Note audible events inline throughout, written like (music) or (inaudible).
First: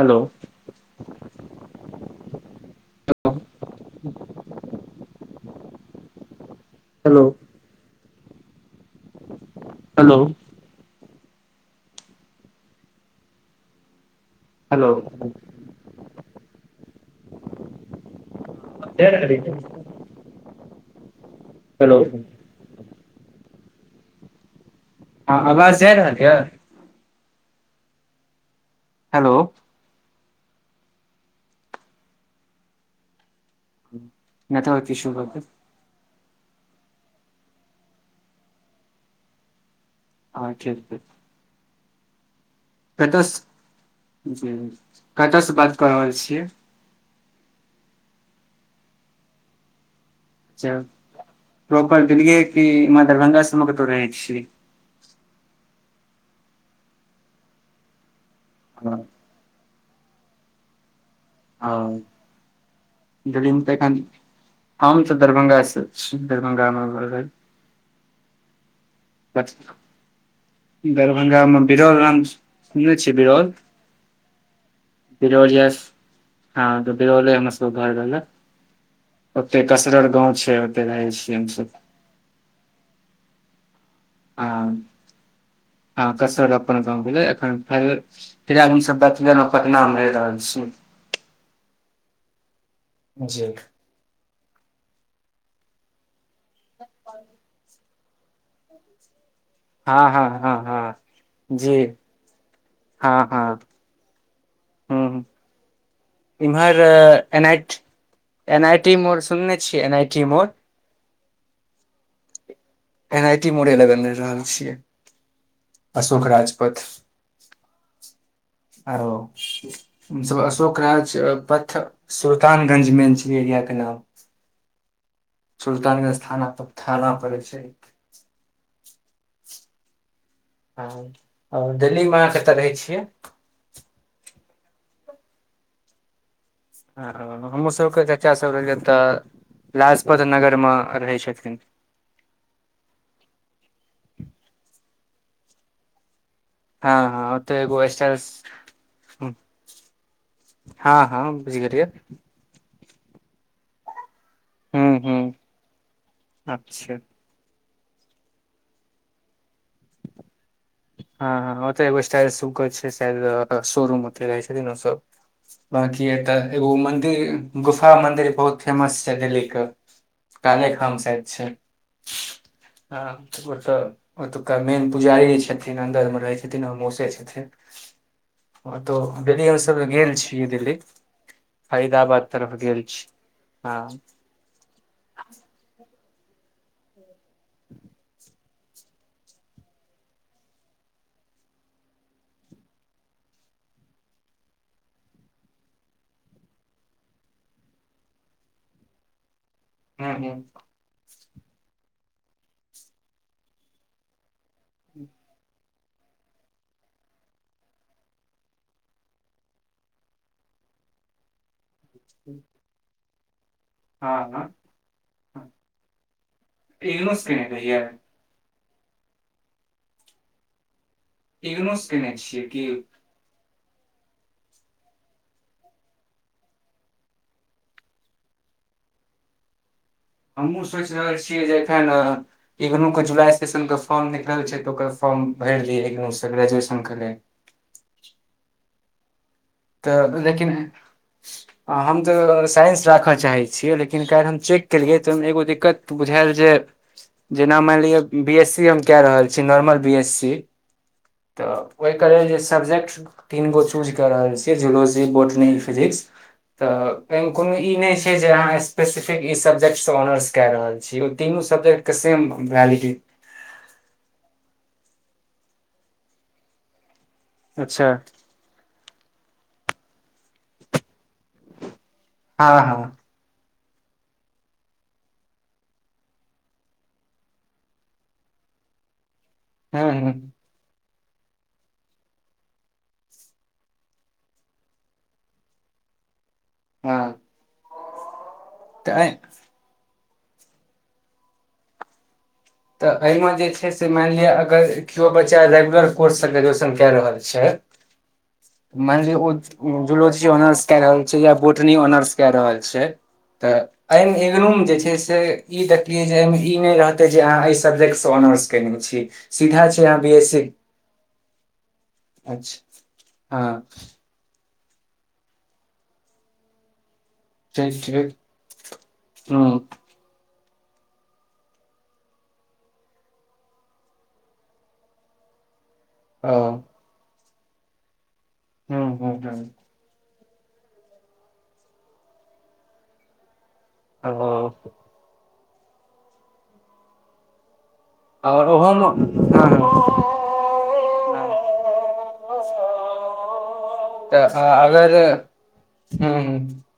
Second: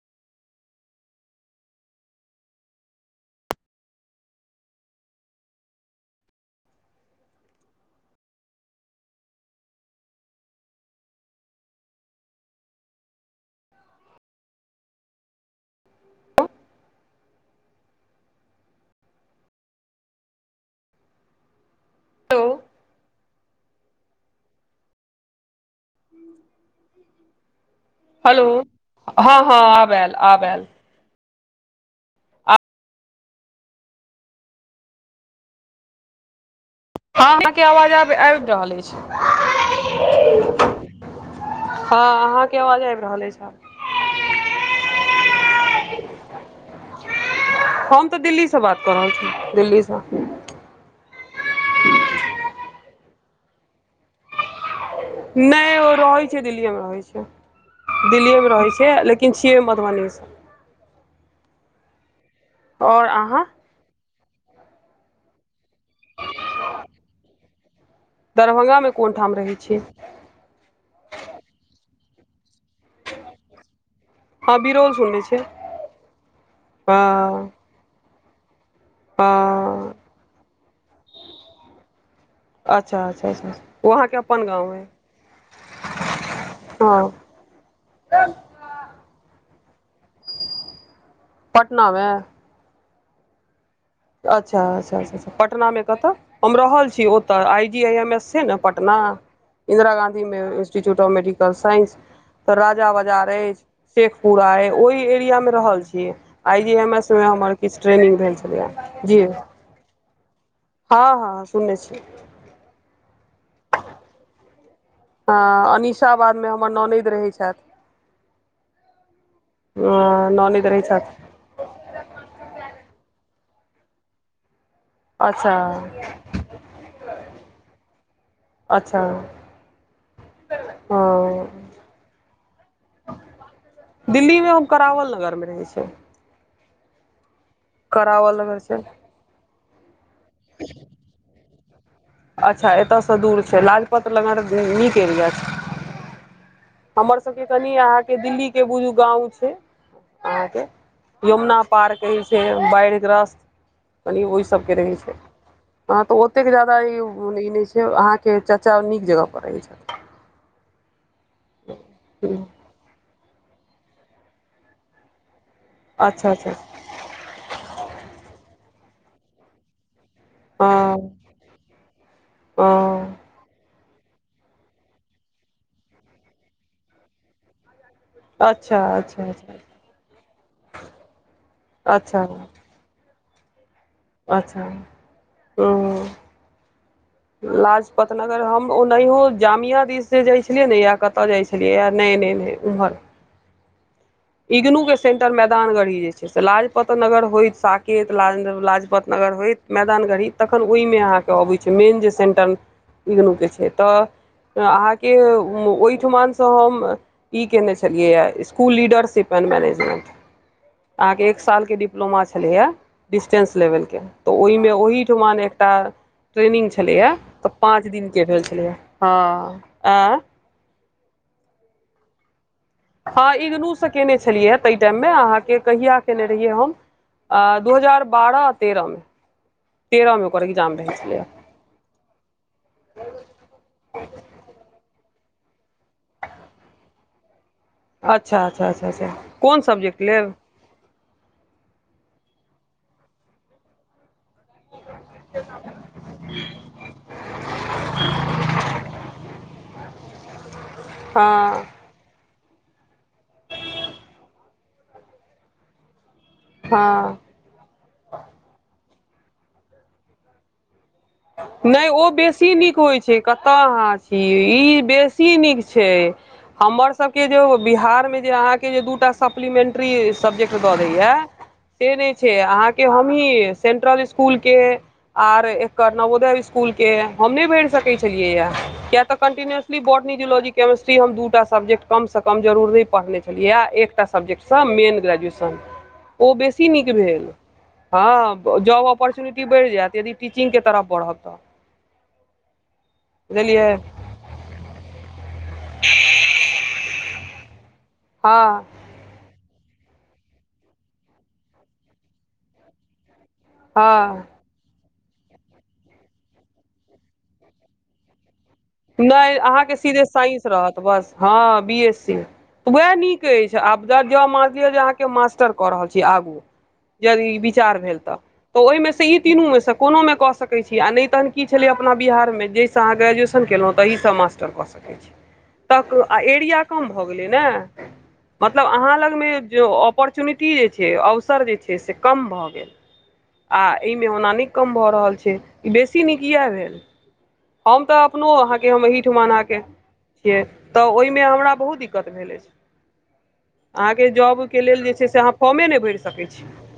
Hello. Hello. Hello. Hello. हे कर री हेलो। ओ। हँ, आवाज जा रहल यै। हेलो, हेलो हँ, हँ, आब आएल आब आएल नहि तऽ हो कि बतै हँ अहाँकेँ आवाज आब आबि रहल अछि। ह छै ह अहाँ कतयसँ जी कतऽसँ बात कऽ रहल छियै हम तऽ दिल्लीसँ बात कऽ रहल छी दिल्लीसँ प्रॉपर देलियै कि दरभंगा सब कतौ रहै नहि ओ रहैत छै दिल्लीए में रहै छै दिल्लीएमे रहैत छै हँ लेकिन किन छियै मधुबनीसँ आ आओर अहाँ ददिन तऽ एन हम तऽ दरभंगा सऽ देख गानमें ब दरभंगा में कोन ठाम रहै छिय दरभंगा में बिरल राम सुनने छ बिरल हँ बिरौल सुनने छियै बिरौल हय हँ छय घर रहलला ओते हँ कसरर गाँव छै ओते रहै छीय हमस अच्छा अच्छा वहाँके ह हँ कस अपना क हँ भेलै एन फ फिर आदमी सब ब गेलेलं पटना में ह रहल छी पटना में जी अच्छा अच्छा पटना में कतऽ हम रहल छी ओतऽ आइ एम एस ने पटना इंन्दिरा हँ गाँधी हँ हँ हँ इंस्टीट्यूट ऑफ मेडिकल जी साइंस तऽ राजा हँ बाजार हँ अछि शेखपुरा अय ओइ हूँ एरिया मे रहल छियै आइ जी इम्हर एम एस मे एन हमर आइ किछ ट्रेनिंग भेल छलै एन ऐय आइ टी मोर सुनने छियै एनआइटी मोर हँ हँ हँ सुनने छियै एनआइटी मोरे लगन रहि रहल छियै हँ अशोक अनीशाबाद मे हमर राजपथ ननैद रहैत छथि आरो मतलव ननैद अशोक रहै राज छथि अ पथ सुल्तानगंज मेन छैै एरिया के नाम अच्छा सुल्तानगंज थाना पर थाना पड़ै छै अच्छा हँ दिल्ली में अहाँ कतऽ रहै छियै दिल्ली में हम करावल नगरमे रहै छै ह हमरँ सबके चच्चा करावल सब नगर रहलै छै तऽ लाजपत नगर में रहै छथिन अच्छा एतयसँ दूर छै लाजपत लगर नीक एरिया छै हँ हमर हँ सबकेँ ओतऽ कनि एगो स्टार अहाँकेँ दिल्ली केँ बुझू गाँंव छै आहां के हँ हँ बुझ यमुना गेलियै पार कहैछ से बाढ़ि ग्रस्त कनि ओहि सब के हूँ रहै छै हूँ हाँ तऽ ओतेक जादा इ अच्छा उ ओहन ई नहि छै अहाँ केँ चाचा नीक जगह पर अछि हँ हँ ओतय एगो स्टायल छथिन सुग छै शायद शोरूम ओतल रहै छथिन ओ सब बांकी अच्छा एतऽ अच्छा एगो मन्दिर गुफा मन्दिर बहुत फेमस छै दिल्लीे क काले हँ खम सायद छै हँ (unintelligible) ओतुका मेन पुजारी जे छथिन अन्दर मे रहै छथिन हमर मोसे छथिन हं अच्छा तो अच्छा दीदील अच्छा सभ लग गेल छियै दिल्ली अच्छा फायदाबाद तरफ गेल छी हँ अच्छा ओ लाजपत नगर हम ओ नाहियो जामिया दिस से जाइ छलियै ने या कतऽ जाइ छलियै नहि नहि नहि उम्हर इग्नू कें सेन्टर मैदानगढ़ी जे छै से लाजपत नगर होइत साकेत ल लाजपत नगर होइत मैदान हूँ गढ़ी हूँ तखन ओहिमे अहाँकेँ अबै छै मेन जे सेंटर इग्नूकेँ छै तऽ अहाँके ओईठमानसँ हम ई केने छलियै इकुल लीडर शिपेन मैनेजमेंट (inaudible) अहाँकेँ एक साल केँ डिप्लोमा छलिया डिस्टेंस लेबल केँ हँ तऽ हँ ओएमे ओहिठामा एक टा ट्रेनिंग छलैआ इग्नूस केने तऽ रहियै पाँच दिन के भेल छलै हँ ऐँ इग्नोस केने छियै कि हँ इग्नूसँ केयने छलिय हे तै टाइममे अहाँ केँ कहिया केयने रहियै हम आ दू हजार बारह आ तेरहमे तेरहमे ओकर हमह हुँ एग्जाम भेल सोचि रहल छलैए छियै एखन इग्नू केँ जुलाई सेशन केँ फॉर्म निकल छै तऽ ओकर फॉर्म भर दिय इग्नू स ग्रेजुएशन क लेल अच्छ अच्छ अच्छ अच्छ कोन सब्जेक्ट लेब आ हम तऽ साइंस राखऽ चाहै छियै लेकिन काइल हम चेकऽ केलियै तऽ एगो दिक्कत बुझायल जे जेना माइनलिए बी एस सी हम कए रहल छी नॉर्मल बी एस सी तऽ हँ ओहिके रेल जे सब्जेक्ट तीन गो चूज कऽ रहल छियै जुलॉजी बोटनी फिजिक्स तऽ हँ एहिमे कोनो ई नहि छै जे अहाँ स्पेसिफिक ई सब्जेक्टसँ ऑनर्स कए रहल छी तीनू सब्जेक्ट कऽ सेम भैलीटी कतय अहाँ छी ई बेसी नीक छै हमर अच्छा बिहार मे जे अहाँकेँ के जे दो टा सप्लीमेंट्री सब्जेक्ट दऽ दैए से नै छै हँ हँ अहाँकेँ (unintelligible) सेंट्रल इसकुल के आर नवोदय स्कूल के हम नय भेर सकैत छलियै है किया तऽ कंटिन्यसली हूँ हूँ बोटनि जूलॉजी केमेिस्ट्री हम दूटा सब्जेक्ट कमसँ कम जरूर नय पढ़ने छलियै है एकटा सब्जेक्टसँ मेन ग्रैजुएशन (inaudible) ओ बेसी नीक हँ भेल हँ जॉब तऽ ऑपरचुनिटी बढ़ि जयत यदि चीन के तरह पढ़ब तऽ तऽ एहिमें जे छै बुझलियै से मानि लिअ अगर केओ बच्चा रेगुलर कोर्ससँ ग्रेजुएशन कए रहल छय हां माइन लि ओ जूलोजी ऑनर्स कौ रहल छै या बोटनी ऑनर्स कौ रहल छै तऽ एहिमें हँ इगनु जे छै से ई देखलियै जे एहिमे ई नहि रहते जे अहाँ एहि सब्जेक्ट से ऑनर्स केने छी नहि सीधा अहाँके छय अहाँ सीधे बी एस सी साइंस रहत बस हँ बी एस सी अच्छा त वएह नीक अछि हँ आबदा मानलियौ जे अहाँ केँ मास्टर कऽ रहल छी आगू यदि विचार ठीक भेल ठीक त तो ओहि मे से इ तीनू हूँ मे स कोनो मे कऽ सक नै तहन की छलै अपना बिहार मे जैस आहाँ ग्रेजुएसन (unintelligible) मास्टर कऽ सकै छी तऽ आ ओ एरिया कम भऽ गेलै ने मतलब हूँ अहाँ लग हूँ हूँ में जे अपरचुनिटी जे छै अवसर जे छै से कम भऽ गेल आ एहिमें ओना नहि ओ कम भ रहल छय बेसी निक एहै भेल हम त कखनो आओर अहाँके हम ओहोमे एहिठमान हँ के हँ छियै तऽ ओहि में हमरा बहुत दिक्कत भेल अछि अहाँके तऽ जॉबके लेल जे अगर छै से अहाँ फॉर्मे नय भरि हूँ सकैत छी हूँ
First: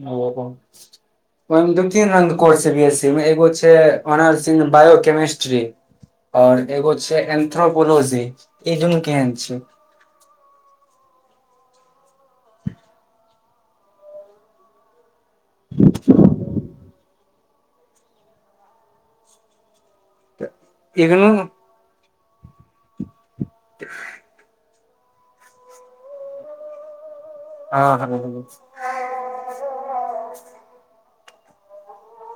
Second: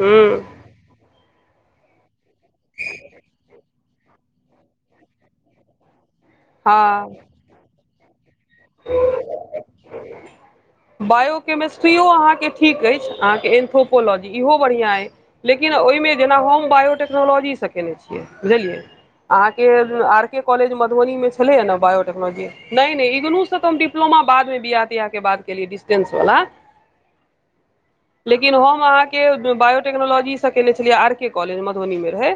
हूँ ओहि दू तीन रन कोर्स छै बी एस सी में एगो छै ऑनर्स इ बायो केमिस्ट्री ओर एगो हँ छय एन्थ्रोपोलॉजी ई दुनु केहन छै बायोकेमेस्ट्रिो अहाँके ठीक अइछ अहाँके एन्थोपोलॉजी इहो बढ़िआँ अइ लेकिन ओहि में जेना हम बायोटेक्नोलॉजी से केने छियै बुझलियै अहाँके आर के कॉलेज मधुबनी इगनू में छलै ने बायोटेक्नोलॉजी टेक्नोलॉजी नहि नहि इगनु से तऽ हम डिप्लोमा बादमे बियाह तियाह केलियै डिस्टेंस वला हँ हँ लेकिन हम अहाँक केँ बायोटेक्नोलॉजी से केने छलियै आर केँ कॉलेज मधुबनी मे रहै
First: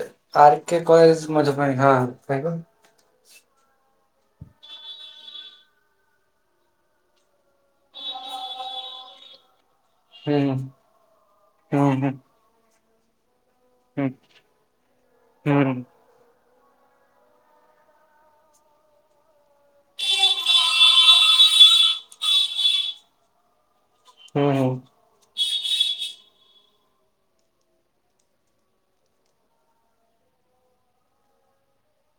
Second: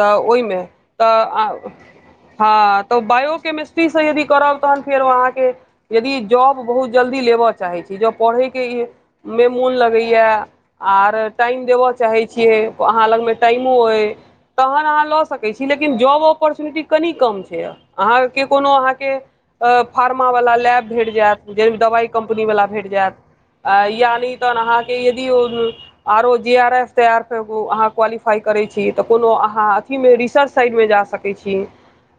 तऽ आर ओहिमे के तऽ कॉलेज अ मधुबनी हँ हँ तऽ बायो केमस्ट्री से यदि करब तहन फेर अहाँकेँ यदि जॉब बहुत जल्दी लेबऽ चाहै छी जब पढ़ै केँ ई मे मोन लगै य हूं लगैया और टाइम देबअ हूं चाहय छिये आहाँ लग मे टाइमो अइ हूं तहन आहा ल सकय छी हूं लेकिन जैबो अपॉर्चुनिटी कनि कम छै यऽ अहाँकेँ कोनो अहाँकेँ अ फार्मा वाला लैब भेट जायत जाहिमे दबाइ कम्पनीवला भेट जायत या नहि तहन हूं अहाँकेँ यदि ओ आरो जे आर एफ ते आर एफ अहाँ क्वालिफाई करे छी त कोनो अहाँ अथी मे रिसर्च साइड मे जा सक सकै छी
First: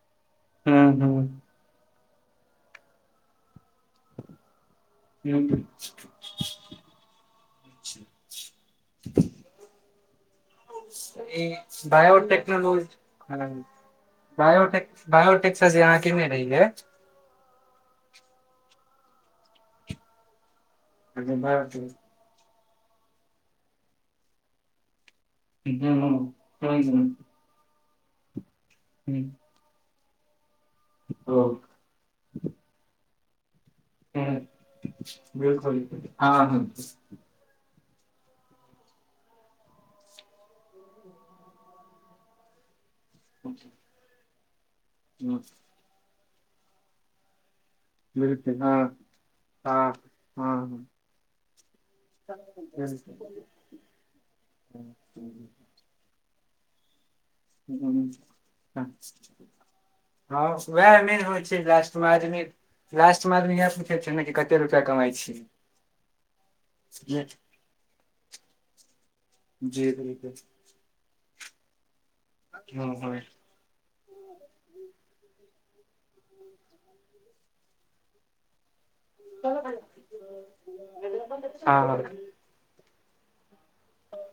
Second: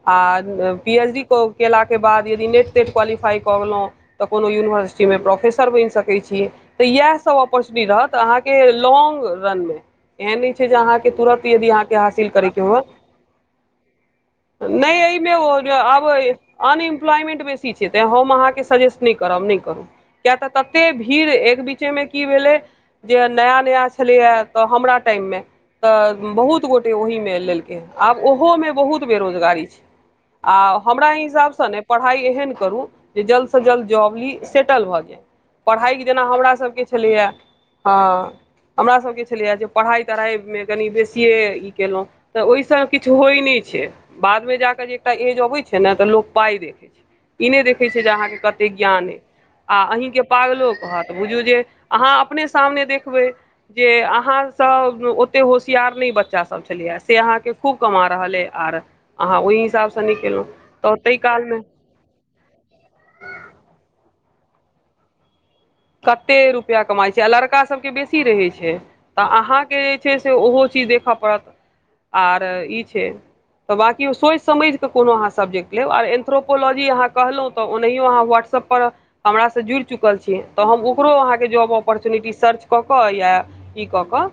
आ हूं पी एच डी केला केँ बाद यदि नेट तेट क्वालिफाई कऽ गेलहुँ तऽ कोनो यूनिवर्सिटीमे हूं प्रोफेसर बनि सकैत छियै तऽ यैहसभ ऑपर्चुनिटी रहत तऽ अहाँकेँ लौंग रन मे एहन नहि छै जे अहाँकेँ तुरंत ई यदि अहाँकेँ हासिल करै केँ होए बायोटेक्नोलॉजी हँ बायोटेक नहि अइमे बायोटेक से जे (unintelligible) अब अहाँके नहि आनी रहियै इम्प्लॉयमेन्ट सीट छै से तऽ हम अहाँकेँ सजेस्ट नहि करब नहि करू किया तऽ तते भीड़ एक बीचे बायोटेक मे की भेलै जे नया नया छलै य तऽ हमरा टाइम मे हूं तऽ बहुत हूं गोटे हूं ओहीमे लेलकै आब ओहोमे बहुत हूं बेरोजगारी छै आ हमरा ओ हिसाब से नऽ पढ़ाई एहन करू जे जल्द सँ जल्द जॉब हूं ली सेटल भऽ जाइ बिलकुल पढ़ाइ जेना हँ हमरा हँ सभ केँ छलै य हँ हमरासभके छलै यऽ जे पढ़ाइ तढ़ाइमे कनि बेसिए ई केलहुँ तऽ ओहि से किछ होय नहि छै बाद मे जाके जे एकटा एज अबै छै नऽ तऽ लोक पाइ देखै छै ई नहि देखै छै जे अहाँकेँ बिलकुल कते हँ ज्ञाने आ हँ आहीकेँ पागलो हँ कहत बुझू जे अहाँ अपने सामने देखबै जे अहाँ सब ओते हो सियार नै बच्चा सब छलै य से अहाँकेँ खूब कमा रहलइ आर अहाँ ओहि हिसाबसँ नहि केलहुँ हँ तऽ वएह ताहि मेन होइ कालमे छै लास्ट आदमी लास्ट मे आदमी यैह पूछे छै नऽ कते रुपया कमाइ छी कते रुपैया कमाइ छी आ लड़का सभ केँ बेसी रहै छै तऽ अहाँकेँ जी जे छै से बिलकुल ओहो चीज देखय पड़त आर ई छै हँ तऽ बाँकि ओ सोइच समइझ कऽ कोनो अहाँ सब देख लेब आ एन्थोपोलॉजी अहाँ कहलहुँ तऽ ओनाहियो अहाँ वाट्सप पर हमरा से जुड़ि चुकल छी तऽ हम ओकरो आहाँके जाव हँ अपरटूनिटि रिसर्च कऽ कऽ या ई कऽ कऽ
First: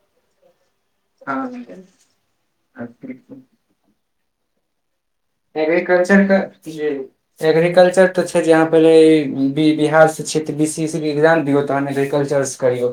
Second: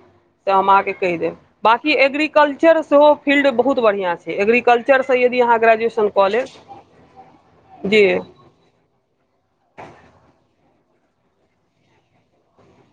से हम अहाँकेँ कहि देब हँ बाकी एग्रीकल्चर सेहो हँ फील्ड बहुत बढ़िया छै एग्रीकल्चर से यदि अहाँ ग्रेजुएशन एग्रीकल्चर कऽ लेब क (unintelligible) एग्रीकल्चर जी तऽ छै जे अहाँ पहिले ई बिहार सँ छिये तऽ बी सी ई सी केँ एग्जाम दियऔ तह एग्रीकल्चरस करियौ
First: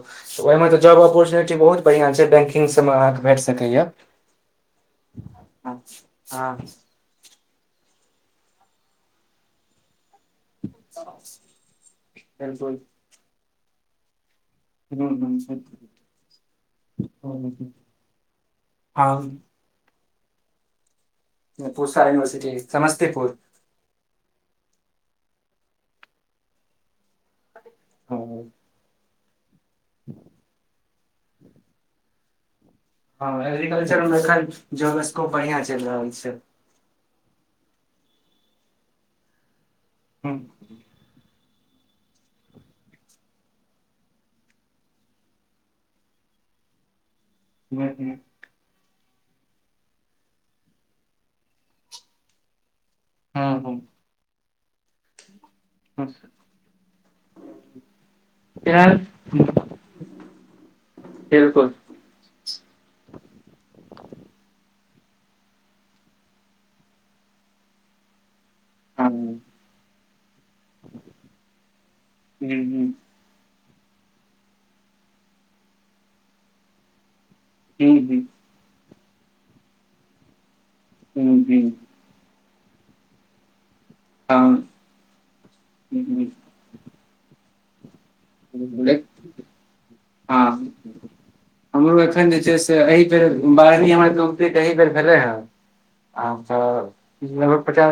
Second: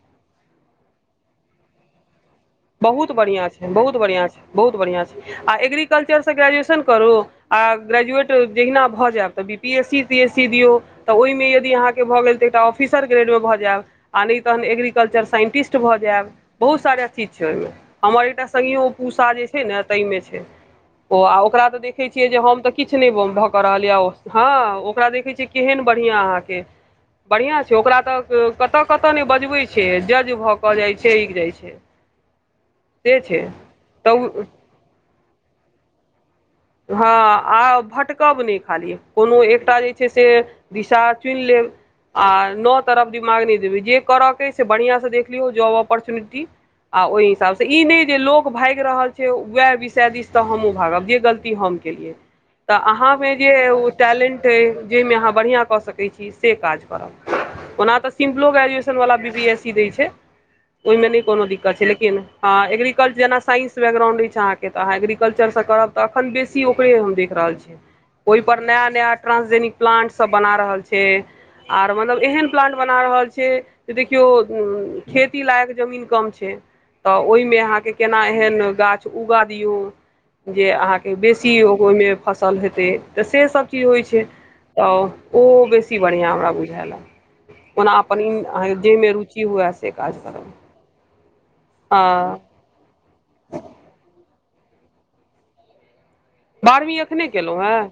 ओहिमे तऽ जॉब अपऑर्चुनिटी बहुत बढ़िया छैै बैंक बहुत बढ़िया छै बहुत बढ़िया छै बहुत बढ़िया छै आ एग्रीकल्चर सँ हँ ग्रेजुएशन करू आ ग्रेजवैट जहिना भऽ जायब तऽ बी पी एस सी (unintelligible) दियौ तऽ ओहिमे यदि अहाँकेँ भऽ गेल तऽ एकटा बिलकुल ऑफिसर ग्रेड मे भऽ जायब आ नहि तहन एग्रीकल्चर साइंटिस्ट भऽ जायब बहुत सारा ची छै ओहिमे हमर एकटा संभियो पूषा हँ जे छै नऽ ताहिमे छै ओ आ ओकरा तऽ पूसा देखे छियै जे यूनिवर्सिटी हम तऽ किछ नहि ब समस्तीपुर भ काय रहलय हँ ओकरा देखे छिये केहेन बढ़िया आहाँके बढ़िया छै से ओकरा हँ तऽ कतऽ कतऽ नहि बजबै छै जज भऽ कऽ जाइ छै जाइ छै से छै हँ एग्रीकल्चर मे तऽ एखन जॉब स्कोप बढ़िया चलि रहल छै हँ आ भटकब नहि खाली कोनो एकटा जे छै से दिशा चुनि लेब आ नओ तरफ दिमाग नहि देबै जे करयके अइ से बढ़िआँ से देख लियौ जॉब अपॉर्चुनिटी आ ओहि हिसाबसँ ई बिलकुल नहि जे लोक भागि रहल छै उएह विषय दिस तऽ हमहूँ भागब जे गलती हम कलये तऽ अहाँ जे हँ हूँ टैलेंट जाहिमे अहाँ बढ़ि कऽ हूँ सकैत छी से काज करब ओना तऽ सिम्पलो ग्रेजुएशन वला बी पी एस सी दै छै ओहिमे नहि कोनो दिक्कत छैेकिन ल हँ एग्रीकल्चर जेना साइंस बकग्राउंड अछि अहके तऽहाँ एग्रीकल्चरसँ करब तऽ बेसी ओकरे हम देख रहल छी ओहि पर नया नया ट्रांसजिक प्लांट सब बना रहल छै आर मतलब एहन प्लांट बना हूँ रहल छै जे देखियौ खेती लायक जमीन कम छै तऽ ओहिमे अहाँके केना हूँ एहन गाछ उगा दियौ जे अहाँ के हूँ बेसी हूँ ओहिमे फसल हेतै तऽ से सब की होइ छै हँ तऽ ओहो बेसी हँ बढ़िआँ हमरा बुझायलए ओना अपन अहाँ जाहिमे रुचि हुए से काज करब हमरो एखन हँ जे छै से एहि बेर बाहरमी हमर तऽ ए भेलै हन बारहवीं एखने केलहुँ हेँ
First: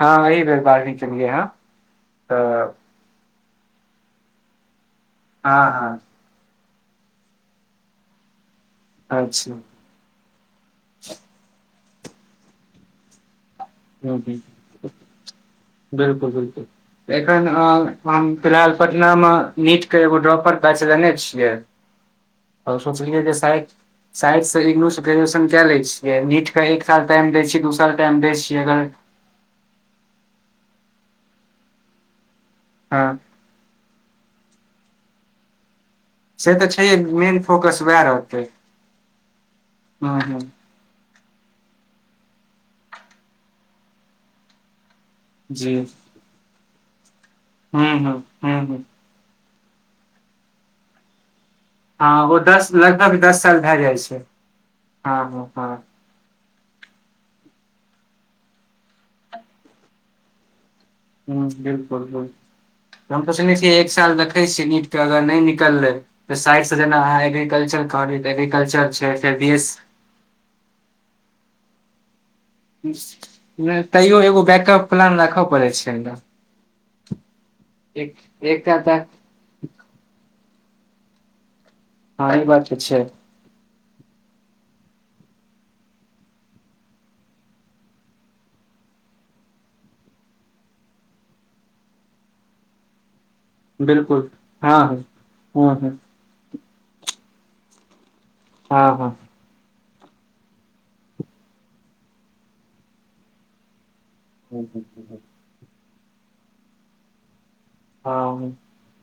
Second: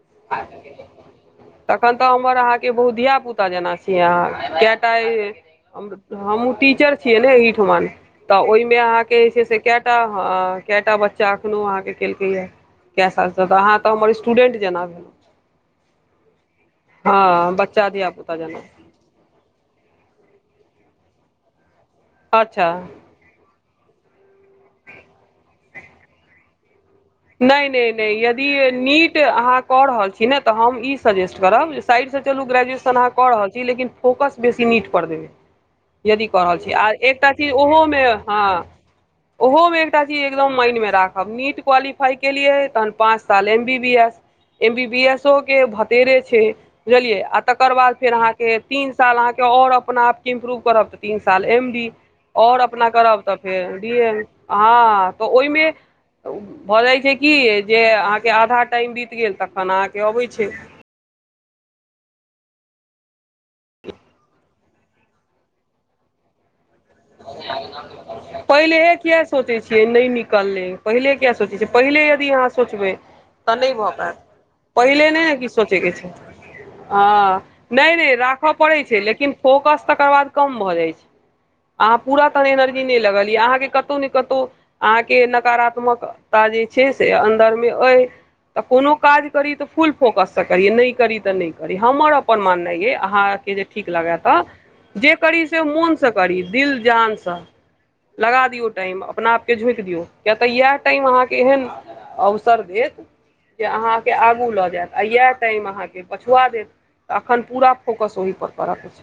हँ एहि बेर बारहवीं केलियै हँ तखन तऽ हमर अहाँके बहु धिया पुता क जाना छी अहाँ कियातय हँ हँ हम टीचर छियै ने एहिठमन तऽ ओहिमे अहाँ के जे छै अच्छा से हूँ कएटा कटा बच्चा अखनो अहाँ के केलकय क हाँ ह बिलकुल बिलकुल एखन हँ बच्चा अ हम धियापुता जेना फिलहाल पटना मे नीट के एगो ड्रॉपर बैच लेने छियै अच्छा आओर सोचलियै जे साइड स इंगनू स ग्रेजुएशन कए ले छिये य नीट के एक साल टाइम देय छी नहि दू नहि साल टाइम नहि देय छी यदि नीट अहाँ कऽ रहल छी ने तऽ हम ई सजेस्ट करब जे साइडसँ चलू ग्रेजुएशन हँ अहाँ कऽ रहल छी लेकिन फोकस बेसी नीट पर देबै यदि कऽ से रहल तऽ छी आ छैहे एकटा मेन चीज फोकस ओहोमे वएह रहतै हँ ओहोमे एकटा हँ चीज हँ एकदम माडमे राखब नीट क्वाली लियै तहन पाँच साल M B B S M B B S के जी भतेरे छै बुझलियै आ तकर हुं बाद फेर हुं अहाँके हुं हुं तीन साल अहके और अपना आप के इम्प्रूव करब तऽ तीन साल एम डी हँ ओ आओर दस अपना लगभग करब तऽ दस साल भए फेर डी जाइ छै एम हँ तऽ हँ ओहिमे हँ तऽ भऽ जाइत छै की जे अहाँके आधा टाइम बीत गेल तखन अहाँके अबै छैय ह बिल्कुल बिल्कुल हम तो सीचने छिय एक साल देखै छियै नीट के अगर नहि निकललै तऽ साइड से जेना अहाँ एग्रीकल्चर कहलिय एग्रीकल्चर छै फेर बस ले पहिले क्य सोचै छै पहिले यदि यहाँ सोचबै तऽ नहि भऽ पायत तैयो एगो बैकअप पहिले प्लान नहि ने राखऽ कि पड़ै सोचैके छै ने हँ नहि नहि एक राखय एकटा पड़ैत छै तऽ लेकिन फोकस तकर बाद कम भऽ जाइत छै अहाँ पूरा हँ ई तहन बात तऽ एनर्जी नहि छै लगलियै अहाँके कत कतौ न कतौ अहाँके नकारात्मकता जे छैय से अन्दर मे अइ तऽ कोनो काज करी तऽ फुल फोकससँ करी नहि करी तऽ नहि करी हमर अपन माननाइ अइ अहाँके जे ठीक लागे बिल्कुल तऽ हँ हँ जे करी से हँ हँ मोनसँ करी दिल जान से लगा दियौ हँ टाइम हँ अपना आपके झोइक दियौ किय तऽ इएह टाइम अहाँकेँ एहन अवसर देत जे अहाँकेँ आगू लऽ जायत आ इएह टाइम अहाँकेँ पछुआ देत तऽ एखन पूरा फोकस हँ ओहिपर परत।